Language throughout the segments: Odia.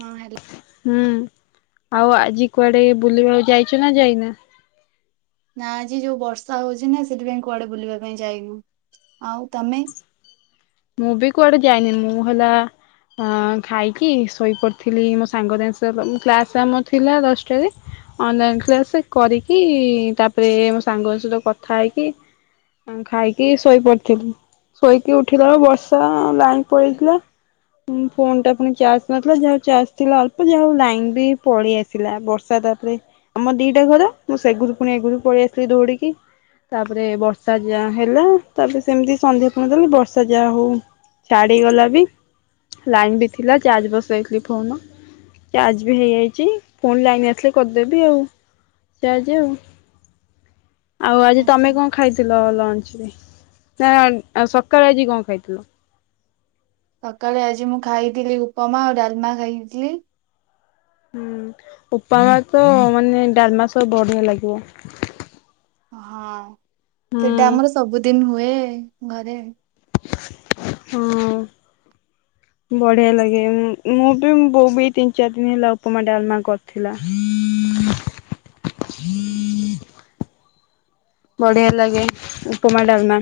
ହଁ ହେଲୋ। ହୁଁ, ଆଉ ଆଜି କୁଆଡେ ବୁଲିବାକୁ ଯାଇଚ ନା ଯାଇନା? ନା ଆଜି ଯୋଉ ବର୍ଷା ହଉଛି ନା ସେଥିପାଇଁ କୁଆଡେ ବୁଲିବା ପାଇଁ ଯାଇନୁ। ଆଉ ତୋମେ? ମୁଁ ବି କୁଆଡେ ଯାଇନି। ମୁଁ ହେଲା ଅ, ଖାଇକି ଶୋଇପଡିଥିଲି। ମୋ ସାଙ୍ଗ ଯାଇସେଲ ମୁଁ କ୍ଲାସ୍ ଟା ଆମ ଥିଲା ଦଶଟାରେ ଅନଲାଇନ୍ କ୍ଲାସ୍ କରିକି। ତାପରେ ମୋ ସାଙ୍ଗ ସହିତ କଥା ହେଇକି ଅଁ, ଖାଇକି ଶୋଇପଡିଥିଲି। ଶୋଇକି ଉଠ ଉଠିଲା ବେଳେ ବର୍ଷା, ଲାଇନ୍ ପଳେଇଥିଲା। ଉଁ, ଫୋନ୍ ଟା ପୁଣି ଚାର୍ଜ ନଥିଲା ଯା ହଉ ଚାର୍ଜ ଥିଲା ଅଳ୍ପ ଯାହା ହଉ ଲାଇନ୍ ବି ପଳେଇ ଆସିଲା। ବର୍ଷା ତାପରେ ଆମ ଦିଟା ଘର। ମୁଁ ସେଘରୁ ପୁଣି ଏ ଘରକୁ ପଳେଇ ଆସଥିଲି ଦୌଡିକି। ତାପରେ ବର୍ଷା ଯାହା ହେଲା ତାପରେ ସେମିତି ସନ୍ଧ୍ୟା କଣ ଦେଲି ବର୍ଷ ସେ ଯା ହଉ ଛାଡିଗଲା ବି। ଲାଇନ୍ ବି ଥିଲା ଚାର୍ଜ ବସାଇଥିଲି ଫୋନ୍। ଚାର୍ଜ ବି ହେଇଯାଇଚି। ପୁଣି ଲାଇନ୍ ଆସିଲେ କରିଦେବି ଆଉ ଚାର୍ଜ ଆଉ। ଆଉ ଆଜି ତମେ ଆଚ୍ଛା କଣ ଖାଇଥିଲ ଲଞ୍ଚରେ ନାଆ-ଆ ଅ ସକ୍ ସକାଳେ ଆଜି କଣ ଖାଇଥିଲ? ସକାଳେ ଆଜି ମୁଁ ଖାଇଥିଲି ଉପମା ଆଉ ଡାଲମା ଖାଇଥିଲି। ହୁଁ ଉପମା ତ ମାନେ ଡାଲମା ସହ ବଢିଆ ଲାଗିବ। ହଁ ସେଟା ହୁଁ ଆମର ସବୁଦିନ ହୁଏ ଘରେ। ହୁଁ। ବଢିଆ ଲାଗେ ଉଁ-ଉଁ ମୁଁ ବି ମୋ ବୋଉ ବି ତିନି ଚାରି ଦିନ ହେଲା ଉପମା ଡାଲମା କରିଥିଲା। ହୁଁ ହୁଁହୁଁ। ବଢିଆ ଲାଗେ ଉପମା ଡାଲମା।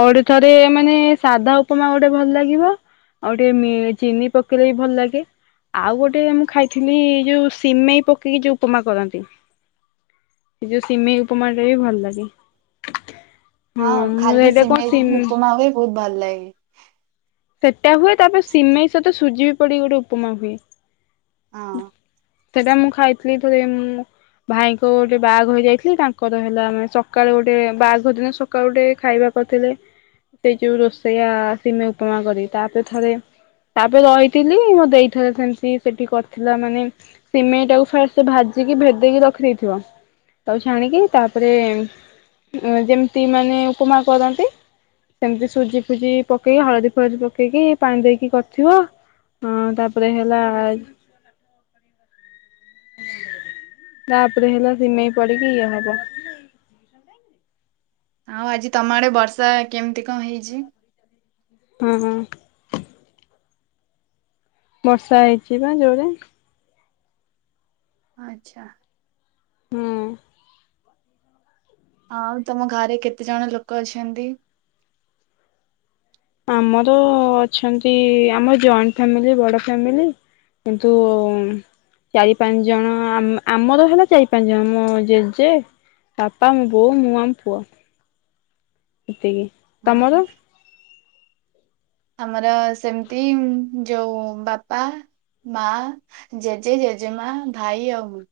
ଆଉ ଗୋଟେ ଥରେ ମାନେ ସାଧା ଉପମା ଗୋଟେ ଭଲ ଲାଗିବ। ଆଉ ଟିକେ ମି ଚିନି ପକେଇଲେ ବି ଭଲ ଲାଗେ। ଆଉ ଗୋଟେ ମୁଁ ଖାଇଥିଲି ଯୋଉ ସିମେଇ ପକେଇକି ଯୋଉ ଉପମା କରନ୍ତି। ସେ ଯୋଉ ସିମେଇ ଉପମାଟା ବି ଭଲ ଲାଗେ। ହଁ ମୁଁ ଖାଲି ଏଇଟା କଣ ସିମେଇରେ ସିମ୍ ବି ଉପମା ହୁଏ ବହୁତ ଭଲ ଲାଗେ। ସେଟା ହୁଏ ତାପରେ ସିମେଇ ସହିତ ସୁଜି ବି ପଡି ଗୋଟେ ଉପମା ହୁଏ। ହଁ। ସେଟା ମୁଁ ଖାଇଥିଲି ଥରେ ଉମ୍ ଭାଇଙ୍କ ଗୋଟେ ବାହାଘର ଯାଇଥିଲି ତାଙ୍କର ହେଲା ସକାଳୁ ଗୋଟେ ବାହାଘର ଦିନ ସକାଳୁ ଗୋଟେ ଖାଇବା। କରିଥିଲେ, ସେ ଯୋଉ ରୋଷେଇଆ-ଆ-ଆ ସିମେଇ ଉପମା କରି ତାପରେ ଥରେ ତାପରେ ରହିଥିଲି ମୋ ଦେଈ ଥରେ ସେମିତି ସେଠି କର୍ ଥିଲା ମାନେ ସିମେଇଟାକୁ ଫାଷ୍ଟ୍ ଭାଜିକି ଭେଦେଇକି ରଖିଦେଇଥିବ। ତାକୁ ଛାଣିକି ତାପରେ ଯେମିତି ମାନେ ଉପମା କରନ୍ତି। ସେମିତି ସୁଜି ଫୁଜି ପକେଇ ହଳଦୀ ଫଳଦୀ ପକେଇକି ପାଣି ଦେଇକି କରିଥିବ। ହଁ ତାପରେ ହେଲା ତାପରେ ହେଲା ସିମେଇ ପଡିକି ଇଏ ହବ। ଆଉ ଆଜି ତମ ଆଡେ ବର୍ଷା କେମିତି କଣ ହେଇଚି? ହୁଁ ହୁଁ। ବର୍ଷା ହେଇଛି ପା ଜୋରରେ। ଆଚ୍ଛା। ହୁଁ। ଆଉ ତମ ଘରେ କେତେ ଜଣ ଲୋକ ଅଛନ୍ତି? ଆମର ଅଛନ୍ତି ଆମ ଜଏଣ୍ଟ ଫ୍ୟାମିଲି ବଡ ଫ୍ୟାମିଲି। କିନ୍ତୁ ଚାରି ପାଞ୍ଚ ଜଣ, ଆମ ଆମର ହେଲା ଚାରି ପାଞ୍ଚ ଜଣ ମୋ ଜେଜେ। ବାପା ମୋ ବୋଉ ମୁଁ ଆମ ପୁଅ ଏତିକି। ହଁ ତମର ହଁ। ଆମର ସେମିତି ଯୋଉ ବାପା ମାଆ ଜେଜେ ଜେଜେମା ଭାଇ ଆଉ ମୁଁ।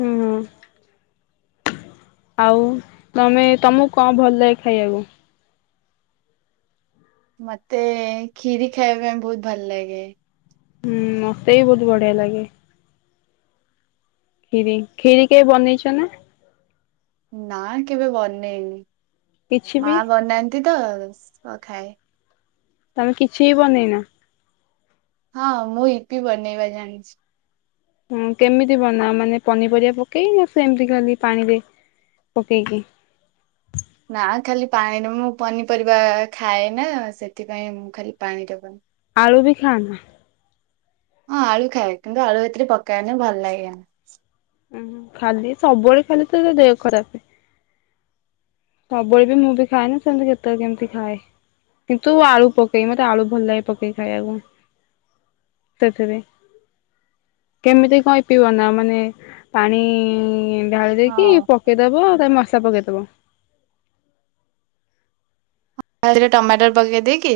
ହୁଁହୁଁ। ଆଉ ତମେ ତମକୁ କଣ ଭଲ ଲାଗେ ଖାଇବାକୁ? ମତେ କ୍ଷୀରି ଖାଇବା ପାଇଁ ବହୁତ ଭଲ ଲାଗେ। ହୁଁଉ-ଉ ମତେ ବି ବହୁତ ବଢିଆ ଲାଗେ। କ୍ଷୀରି, କ୍ଷୀରି କେବେ ବନେଇଛ ନା? ନା କେବେ ବନେଇନି, କିଛି ବି ମାଆ ବନାନ୍ [inaudible] ତ, ତ ଖାଏ। ତମେ କିଛି ବନେଇନ? ହଁ ମୁଁ ଇପି ବନେଇବା ଜାଣିଛି। ହୁଁ କେମିତି ବନାଅ ମାନେ ପନିପରିବା ପକେଇକି ନା ସେମିତି ଖାଲି ପାଣିରେ? ପକେଇକି। ନା ଖାଲି ପାଣିରେ ମୁଁ ପନିପରିବା ଖାଏ ନା ସେଥିପାଇଁ ମୁଁ ଖାଲି ପାଣିରେ ଆଳୁ ବି ଖାଅନା? ହଁ ଆଳୁ ଖାଏ କିନ୍ତୁ ଆଳୁ ଏଥିରେ ପକାଏନି ଭଲ ଲାଗେନି। [unintelligible] ଖାଲି ସବୁବେଳେ ଖାଲି ତୋର ଦେହ ଖରାପ୍। ସବୁବେଳେ ବି ମୁଁ ବି ଖାଏନି ସେମତି କେତେବେଳେ କେମିତି ଖାଏ। କିନ୍ତୁ ଆଳୁ ପକେଇି ମତେ ଆଳୁ ଭଲ ଲାଗେ ପକେଇକି ଖାଇବାକୁ। [unintelligible] କେମିତି କହି ପିଇବ ନା ମାନେ ପାଣି ଢ଼ାଳି ଦେଇକି ହଁ ପକେଇଦବ ତା ମଶଲା ପକେଇଦବ। [inaudible] ତା ଦେହରେ ଟମାଟର ପକେଇ ଦେଇକି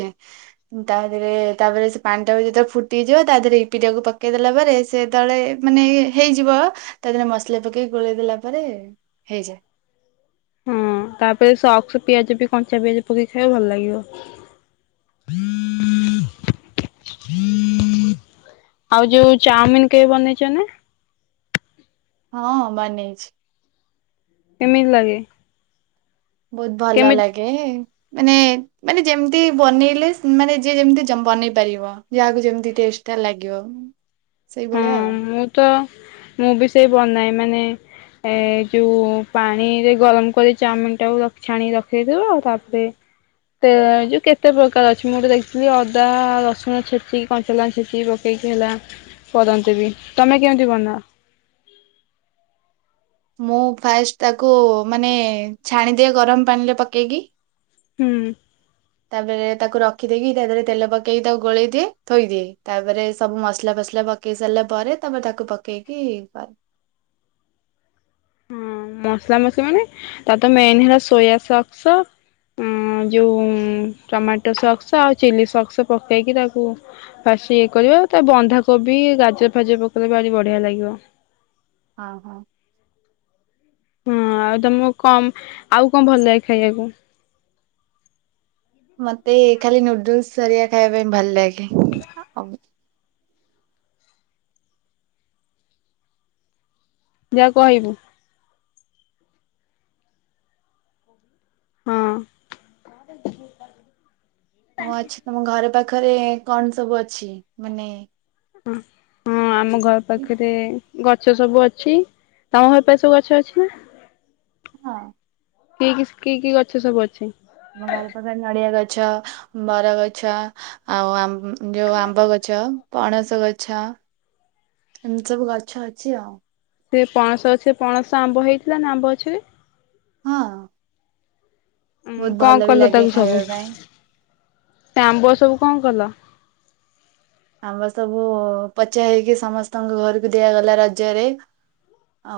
ତା ଦେହରେ ତାପରେ ସେ ପାଣି ଟା ଯେତେବେଳେ ଫୁଟିଯିବ ତା ଦେହରେ [unintelligible] କୁ ପକେଇଦେଲା ପରେ ସେ ତଳେ ମାନେ ହେଇଯିବ ତା ଦେହରେ ମସଲା ପକେଇକି ଗୋଳେଇଦେଲା ପରେ ହେଇଯାଏ। ହଁ ତାପରେ ସକ୍ସ ପିଆଜ ବି କଞ୍ଚା ପିଆଜ ପକେଇ ଖାଇବ ଭଲ ଲାଗିବ। [inaudible] ଆଉ ଯୋଉ ଚାଉମିନି କେବେ ବନେଇଚ ନା? ହଁ ବନେଇଛି। କେମିତି ଲାଗେ? ବହୁତ୍ ଭଲ କେମିତି ଲାଗେ। ମାନେ ମାନେ ଯେମିତି ବନେଇଲେ ମାନେ ଯିଏ ଯେମିତି ବନେଇ ପାରିବ ଯାହାକୁ ଯେମତି ଟେଷ୍ଟ [unintelligible] ଲାଗିବ ହଁ ସେଇଭଳିଆ ଆଉ। ମୁଁ ତ ମୁଁ ବି ସେଇ ବନାଏ ମାନେ ଏ ଯୋଉ ପାଣିରେ ଗରମ କରି ଚାଉମିନ ଟାକୁ ଛାଣି ରଖଦେଇଥିବ ତାପରେ [unintelligible] କେତେ ପ୍ରକାର ଅଛି ମୁଁ ଗୋଟେ ଦେଖିଥିଲି ଅଦା ରସୁଣ ଛେଚିକି କଞ୍ଚଲଙ୍କା ଛେଚି ପକେ ହେଲା [unintelligible] ବି ତମେ କେମିତି ବନାଅ? ମୁଁ ଫାଷ୍ଟ୍ ତାକୁ ମାନେ ଛାଣିଦିଏ ଗରମ ପାଣିରେ ପକେଇକି। ହୁଁ। ତାପରେ ତାକୁ ରଖିଦେଇକି ତା ଦେହରେ ତେଲ ପକେଇକି ତାକୁ ଗୋଳେଇ ଦିଏ ଥୋଇଦିଏ ତାପରେ ସବୁ ମସଲା ମସଲା ପକେଇ ସାରିଲା ପରେ ତମେ ତାକୁ ପକେଇକି କ ହଁ ମସଲା [unintelligible] ମାନେ ତା ତ ମେନ୍ ହେଲା ସୋୟା ସସ୍ ଉଁ ଯୋଉ ଟମାଟୋ ସକ୍ସ୍ ଆଉ ଚିଲି ସକ୍ସ୍ ପକେଇକି ତାକୁ ସେ ଇଏ କରିବ ତା ବନ୍ଧାକୋବି ଗାଜର ଫାଜରେ ପକେଇଲେ ଭାରି ବଢ଼ିଆ ଲାଗିବ। ହଁ ହଁ। ହଁ ଆଉ ତମକୁ କଣ ଆଉ କଣ ଭଲ ଲାଗେ ଖାଇବାକୁ? ମତେ ଖାଲି ନୁଡୁଲୁସ୍ ହେରିଆ ଖାଇବା ପାଇଁ ଭଲ ଲାଗେ। ଯାହା କହିବୁ। ହଁ। ମୁଁ ଅଛି ତମ ଘର ପାଖରେ କଣ ସବୁ ଅଛି ମାନେ ଅ ହଁ ଆମ ଘର ପାଖରେ ଗଛ ସବୁ ଅଛି ତମ ଘର ପାଖରେ ସବୁ ଗଛ ଅଛି ନା? ହଁ। କି କି କି କି ଗଛ ସବୁ ଅଛି? ଆମ ବାରି ପାଖରେ ନଡ଼ିଆ ଗଛ, ବରଗଛ ଆଉ ଆ ଯୋଉ ଆମ୍ବ ଗଛ। ପଣସ ଗଛ ଏମିତି ସବୁ ଗଛ ଅଛି ଆଉ। ସେ ପଣସ ଗଛରେ ପଣସ ଆମ୍ବ ହେଇଥିଲା ନା ଆମ୍ବ ଗଛରେ ହଁ। ଉଁ ବହୁତ କଣ ଭଲ ବି କଲ ଲାଗେ ତାକୁ ସବୁ ଖାଇବା ପାଇଁ। ସେ ଆମ୍ବ ସବୁ କଣ କଲ? ଆମ୍ୱ ସବୁ ପଚି ହେଇକି ସମସ୍ତଙ୍କ ଘରୁକୁ ଦିଆଗଲା ରଜରେ।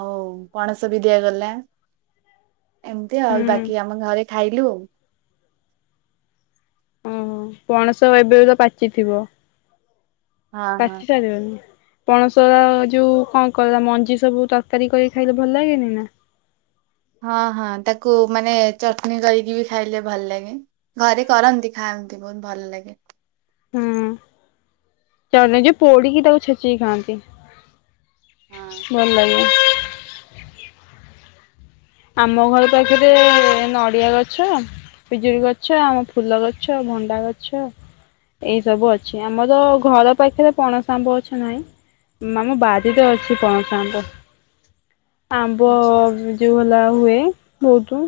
ଆଉ ପଣସ ବି ଦିଆଗଲା। ଏମତି ଆଉ ହୁଁ ବାକି ଆମ ଘରେ ଖାଇଲୁ। ଅଁ ପଣସ ଏବେ ତ ପାଚିଥିବ ହଁ ହଁ ପାଚି ସାରିବନି। ପଣସର ଯୋଉ କଁ କଲ ମଞ୍ଜି ସବୁ ତରକାରୀ କରି ଖାଇଲେ ଭଲ ଲାଗେନେଇ ନାଁ? ହଁ ହଁ ତାକୁ ମାନେ ଚଟଣୀ କରକି ବି ଖାଇଲେ ଭଲ ଲାଗେ ଘରେ କରନ୍ତି ଖା ମତେ ବହୁତ୍ ଭଲ ଲାଗେ। ହୁଁ ଚାଲୁଚି ପୋଡ଼ିକି ତାକୁ ଛେଚିକି ଖାଆନ୍ତି। ହଁ ଭଲ ଲ ଆମ ଘର ପାଖରେ ନଡ଼ିଆ ଗଛ ପିଜୁଳି ଗଛ ଆମ ଫୁଲ ଗଛ, ଭଣ୍ଡା ଗଛ ଏଇ ସବୁ ଅଛି ଆମର ଘର ପାଖେରେ ପଣସ ଆମ୍ବ ଗଛ ନାହିଁ। ମା ମ ବାରିରେ ଅଛି ପଣସ ଆମ୍ବ। ଆମ୍ବ ଯୋଉ ଲା ହୁଏ ବୋହୁତୁ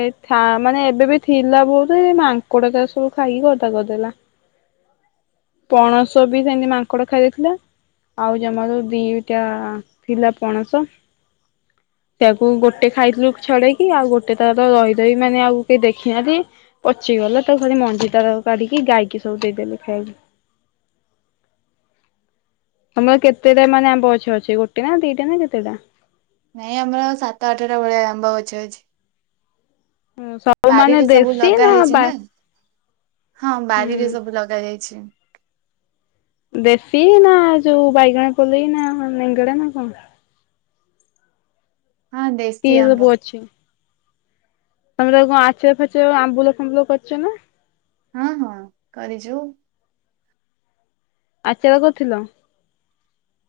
ଏ ଥା ମାନେ ଏବେ ବି ଥିଲା ବୋହୁତୁ ଏ ମାଙ୍କଡ଼ ତ ସବୁ ଖାଇକି ଗଦା କରଦେଲା। ହ ପଣସ ବି ସେନ୍ତି ମାଙ୍କଡ଼ ଖାଇ ଦେଇଥିଲେ। ଆଉ ଜମାର ଦିଟା ଥିଲା ପଣସ। ସେୟାକୁ ଗୋଟେ ଖାଇଥିଲୁ ଛଡ଼େଇକି ଆଉ ଗୋଟେ ତାର ରହି ରହି ମାନେ ଆଉ କେହି ଦେଖିନହାନ୍ତି ପଚିଗଲା ତାକୁ ଖାଲି ମ ଜିତାର କାଢ଼ିକି ଗାଈକି ସବୁ ଦେଇଦେଲେ ଖାଇବାକୁ। ତମର କେତେଟା ମାନେ ଆମ୍ବ ଗଛ ଅଛି ଗୋଟେ ନାଁ ଦିଟା ନାଁ କେତେଟା? ନାଇଁ ଆମର ସାତ ଆଠଟା ଭଳିଆ ଆମ୍ବ ଗଛ ଅଛି। ସବୁ ମାନେ ବାରିରେ ସବୁ ଦେଶୀ ଲଗା ନା ହେଇଚି ବା ନାଁ। ହଁ ହୁଁ ବାରିରେ ସବୁ ଲଗା ଯାଇଛି। ଦେଶୀ ନାଁ ଯୋଉ ବାଇଗଣ ପଲେଇ ନାଁ ନେଙ୍ଗଡ଼ା ନାଁ କଣ? ହଁ କି ଦେଶୀ ଆମ୍ବ। ତମର କଁ ଆଚା ଫାଚା ଆମ୍ବୁଲ ଫାମ୍ବୁଲ କରିଚ ନାଁ? ହଁ ହଁ କରିଚୁ। ଆଚାର କରଥିଲ?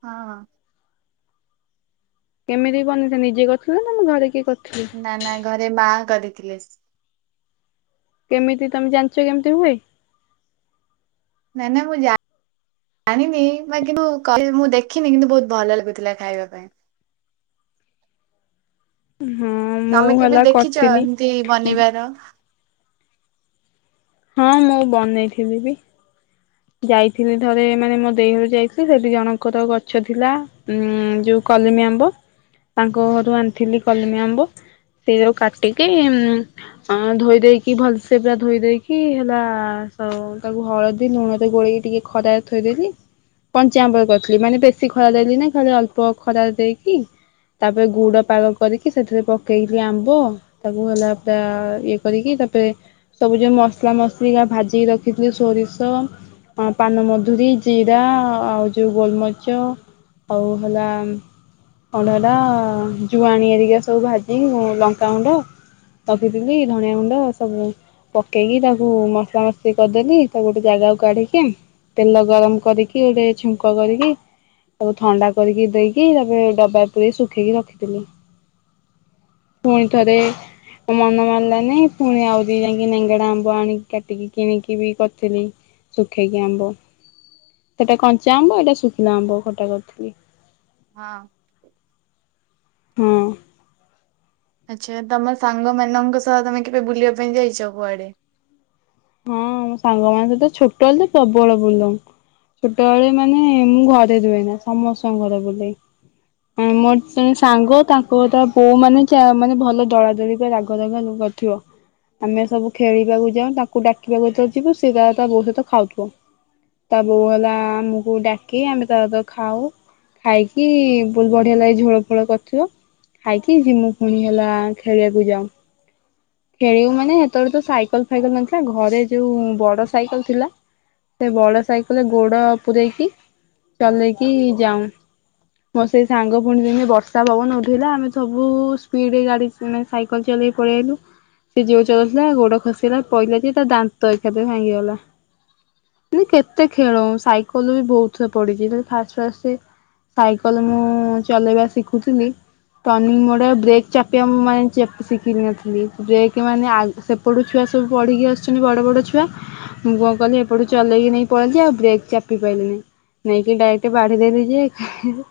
ହଁ। କେମିତି ବନେଇଥ ନିଜେ କରଥିଲ ନାଁ ଘରେ କିଏ କ ନାଁ ନାଁ ଘରେ ମା କରିଥିଲେ। କେମିତି ତମେ ଜାଣଚ କେମିତି ହୁଏ? ନଁ ନାଁ ମୁଁ ଜା ଆଣିନି ବା କିନ୍ତୁ କହିବି ମୁଁ ଦେଖିନି କିନ୍ତୁ ବୋହୁତ ଭଲ ଲାଗୁଥୁଲା ଖାଇବା ପାଇଁ। ହଁ ମୁଁ ତମେ କେବେ ହେଲା ଦେଖିଚ କରିଥିଲି ଏମିତି ବନେଇବାର? ହଁ ମୁଁ ବନେଇଥିଲି ବି। ଯାଇଥିଲି ଥରେ ମାନେ ମୋ ଦେଇ ହରୁ ଯାଇଥିଲି ସେଠି ଜଣଙ୍କର ଗଛ ଥିଲା ଉଁ ଯୋଉ କଲିମି ଆମ୍ବ ତାଙ୍କ ହରୁ ଆଣିଥିଲି କଲମି ଆମ୍ବ। ସେଇ ଯଉ କାଟିକି ଅଁ ଧୋଇ ଦେଇକି ଭଲସେ ପୁରା ଧୋଇ ଦେଇକି ହେଲା ସ ତାକୁ ହଳଦୀ ଲୁଣରେ ଗୋଳେଇକି ଟିକେ ଖରାରେ ଥୋଇଦେଇକି କଞ୍ଚା ଆମ୍ବରେ କରିଥିଲି ମାନେ ବେଶୀ ଖରା ଦେଲିନେଇ ଖାଲି ଅଳ୍ପ ଖରା ଦେଇକି ତାପରେ ଗୁଡ଼ ପାଗ କରିକି ସେଥିରେ ପକେଇଥିଲି ଆମ୍ବ ତାକୁ ହେଲା ପୁରା ଇଏ କରିକି ତାପରେ ସବୁ ଯୋଉ ମସଲା ମସଲିଗା ଭାଜିକି ରଖିଥିଲି ଷୋରିଷ ହଁ ପାନମଧୁରୀ ଜିରା ଆଉ ଯୋଉ ଗୋଲମରିଚ। ଆଉ ହେଲା ଅଣ୍ଡା ଟା ଜୁଆଣି ଏରିକା ସବୁ ଭାଜି ଲଙ୍କାଗୁଣ୍ଡ ତବିଥିଲି ଧଣିଆ ଗୁଣ୍ଡ ସବୁ। ପକେଇକି ତାକୁ ମସା ମସ୍ତି କରିଦେଲି ତାକୁ ଗୋଟେ ଜାଗାକୁ କାଢିକି କି ତେଲ ଗରମ କରିକି ଗୋଟେ ଛୁଙ୍କ କରିକି ତାକୁ ଥଣ୍ଡା କରିକି ଦେଇକି ତାପରେ ଡବା ପୁରେଇ ଶୁଖେଇକି ରଖିଥିଲି। ପୁଣି ଥରେ। ମୋ ମନ ମାନିଲାନି ପୁଣି ଆଉ ଦି ଯାଇଁକି ନେଙ୍ଗଡା ଆମ୍ବ ଆଣିକି କାଟିକି କିଣିକି ବି କରିଥିଲି। ଶୁଖେଇକି ଆମ୍ବ ସେଇଟା କଞ୍ଚା ଆମ୍ବ ଏଇଟା ଶୁଖିଲା ଆମ୍ବ ଖଟା କରିଥିଲି। ହଁ। ହୁଁ। ଆଚ୍ଛା ତମ ସାଙ୍ଗ ମାନଙ୍କ ସହ ତମେ କେବେ ବୁଲିବା ପାଇଁ ଯାଇଚ କୁଆଡେ? ହଁ ମୋ ସାଙ୍ଗ ମାନଙ୍କ ସହିତ ଛୋଟ ବେଳେ ତ ପ୍ରବଳ ବୁଲୁ ଆମେ। ଛୋଟବେଳେ ମାନେ ମୁଁ ଘରେ ରୁହେନା ସମସ୍ତଙ୍କ ଘରେ ବୁଲେଇ। ମୋର ତେଣେ ସାଙ୍ଗ ତାଙ୍କ ତା ବୋଉ ମାନେ ଯା ମାନେ ଭଲ ଦଳାଦଳି ପାଇଁ ରାଗୁଆ ରାଗୁଆ ଲୁଣି କରିଥିବ। ଆମେ ସବୁ ଖେଳିବାକୁ ଯାଉଁ ତା କୁ ଡାକିବାକୁ ଯେତେବେଳେ ଯିବୁ ସେଇଟା ତା ବୋଉ ସହିତ ଖାଉଥିବ। ତା ବୋଉ ହେଲା ଆମୁକୁ ଡାକି ଆମେ ତା ସହିତ ଖାଉଁ। ଖାଇକି ବହୁତ ବଢିଆ ଲାଗେ ଝୋଳ ଫୋଳ କରିଥିବ। ଖାଇକି ଯିମୁ ପୁଣି ହେଲା ଖେଳିବାକୁ ଯାଉଁ। ଖେଳିବୁ ମାନେ ସେତବେଳେ ତ ସାଇକେଲ ଫାଇକେଲ ନଥିଲା ଘରେ ଯୋଉ ବଡ ସାଇକେଲ ଥିଲା। ସେ ବଡ ସାଇକେଲରେ ଗୋଡ ପୂରେଇକି ଚଲେଇକି ଯାଉଁ। ମୋ ସେଇ ସାଙ୍ଗ ପୁଣି ଦିନେ ବର୍ଷା ପବନ ଉଠେଇଲା ଆମେ ସବୁ ସ୍ପିଡରେ ଗାଡି ମାନେ ସାଇକେଲ ଚଲ୍ ଚଲେଇ ପଳେଇ ଆଇଲୁ। ସେ ଯୋର୍ ଚଲଉଥିଲା ଗୋଡ ଖସିଲା। ପଇଲା ଯେ ତା ଦାନ୍ତ ଏକାଥରେ ଭାଙ୍ଗିଗଲା। ଉଁ କେତେ ଖେଳଉ ସାଇକେଲ ବି ବହୁତଥର ପଡିଚି କିନ୍ତୁ ଫାଷ୍ଟ ଫାଷ୍ଟ ସାଇକଲ ମୁଁ ଚଲେଇବା ଶିଖୁଥିଲି। ଟର୍ନିଂ ମୋଡରେ ବ୍ରେକ୍ ଚାପିବା ମୁ ମାନେ ଶିଖି ନଥିଲି ବ୍ରେକ ମାନେ ଆଉ ସେପଟୁ ଛୁଆ ସବୁ ପଢ଼ିକି ଆସୁଛନ୍ତି ବଡ଼ ବଡ଼ ଛୁଆ। ମୁଁ କଣ କଲି ଏପଟୁ ଚଲେଇକି ନେଇକି ପଳେଇଲି ଯେ ଆଉ ବ୍ରେକ୍ ଚାପି ପାଇଲି ନି। ନେଇକି ଡାଇରେକ୍ଟ ବାଢିଦେଲୁ ଯେ ହେଁ ହେଁ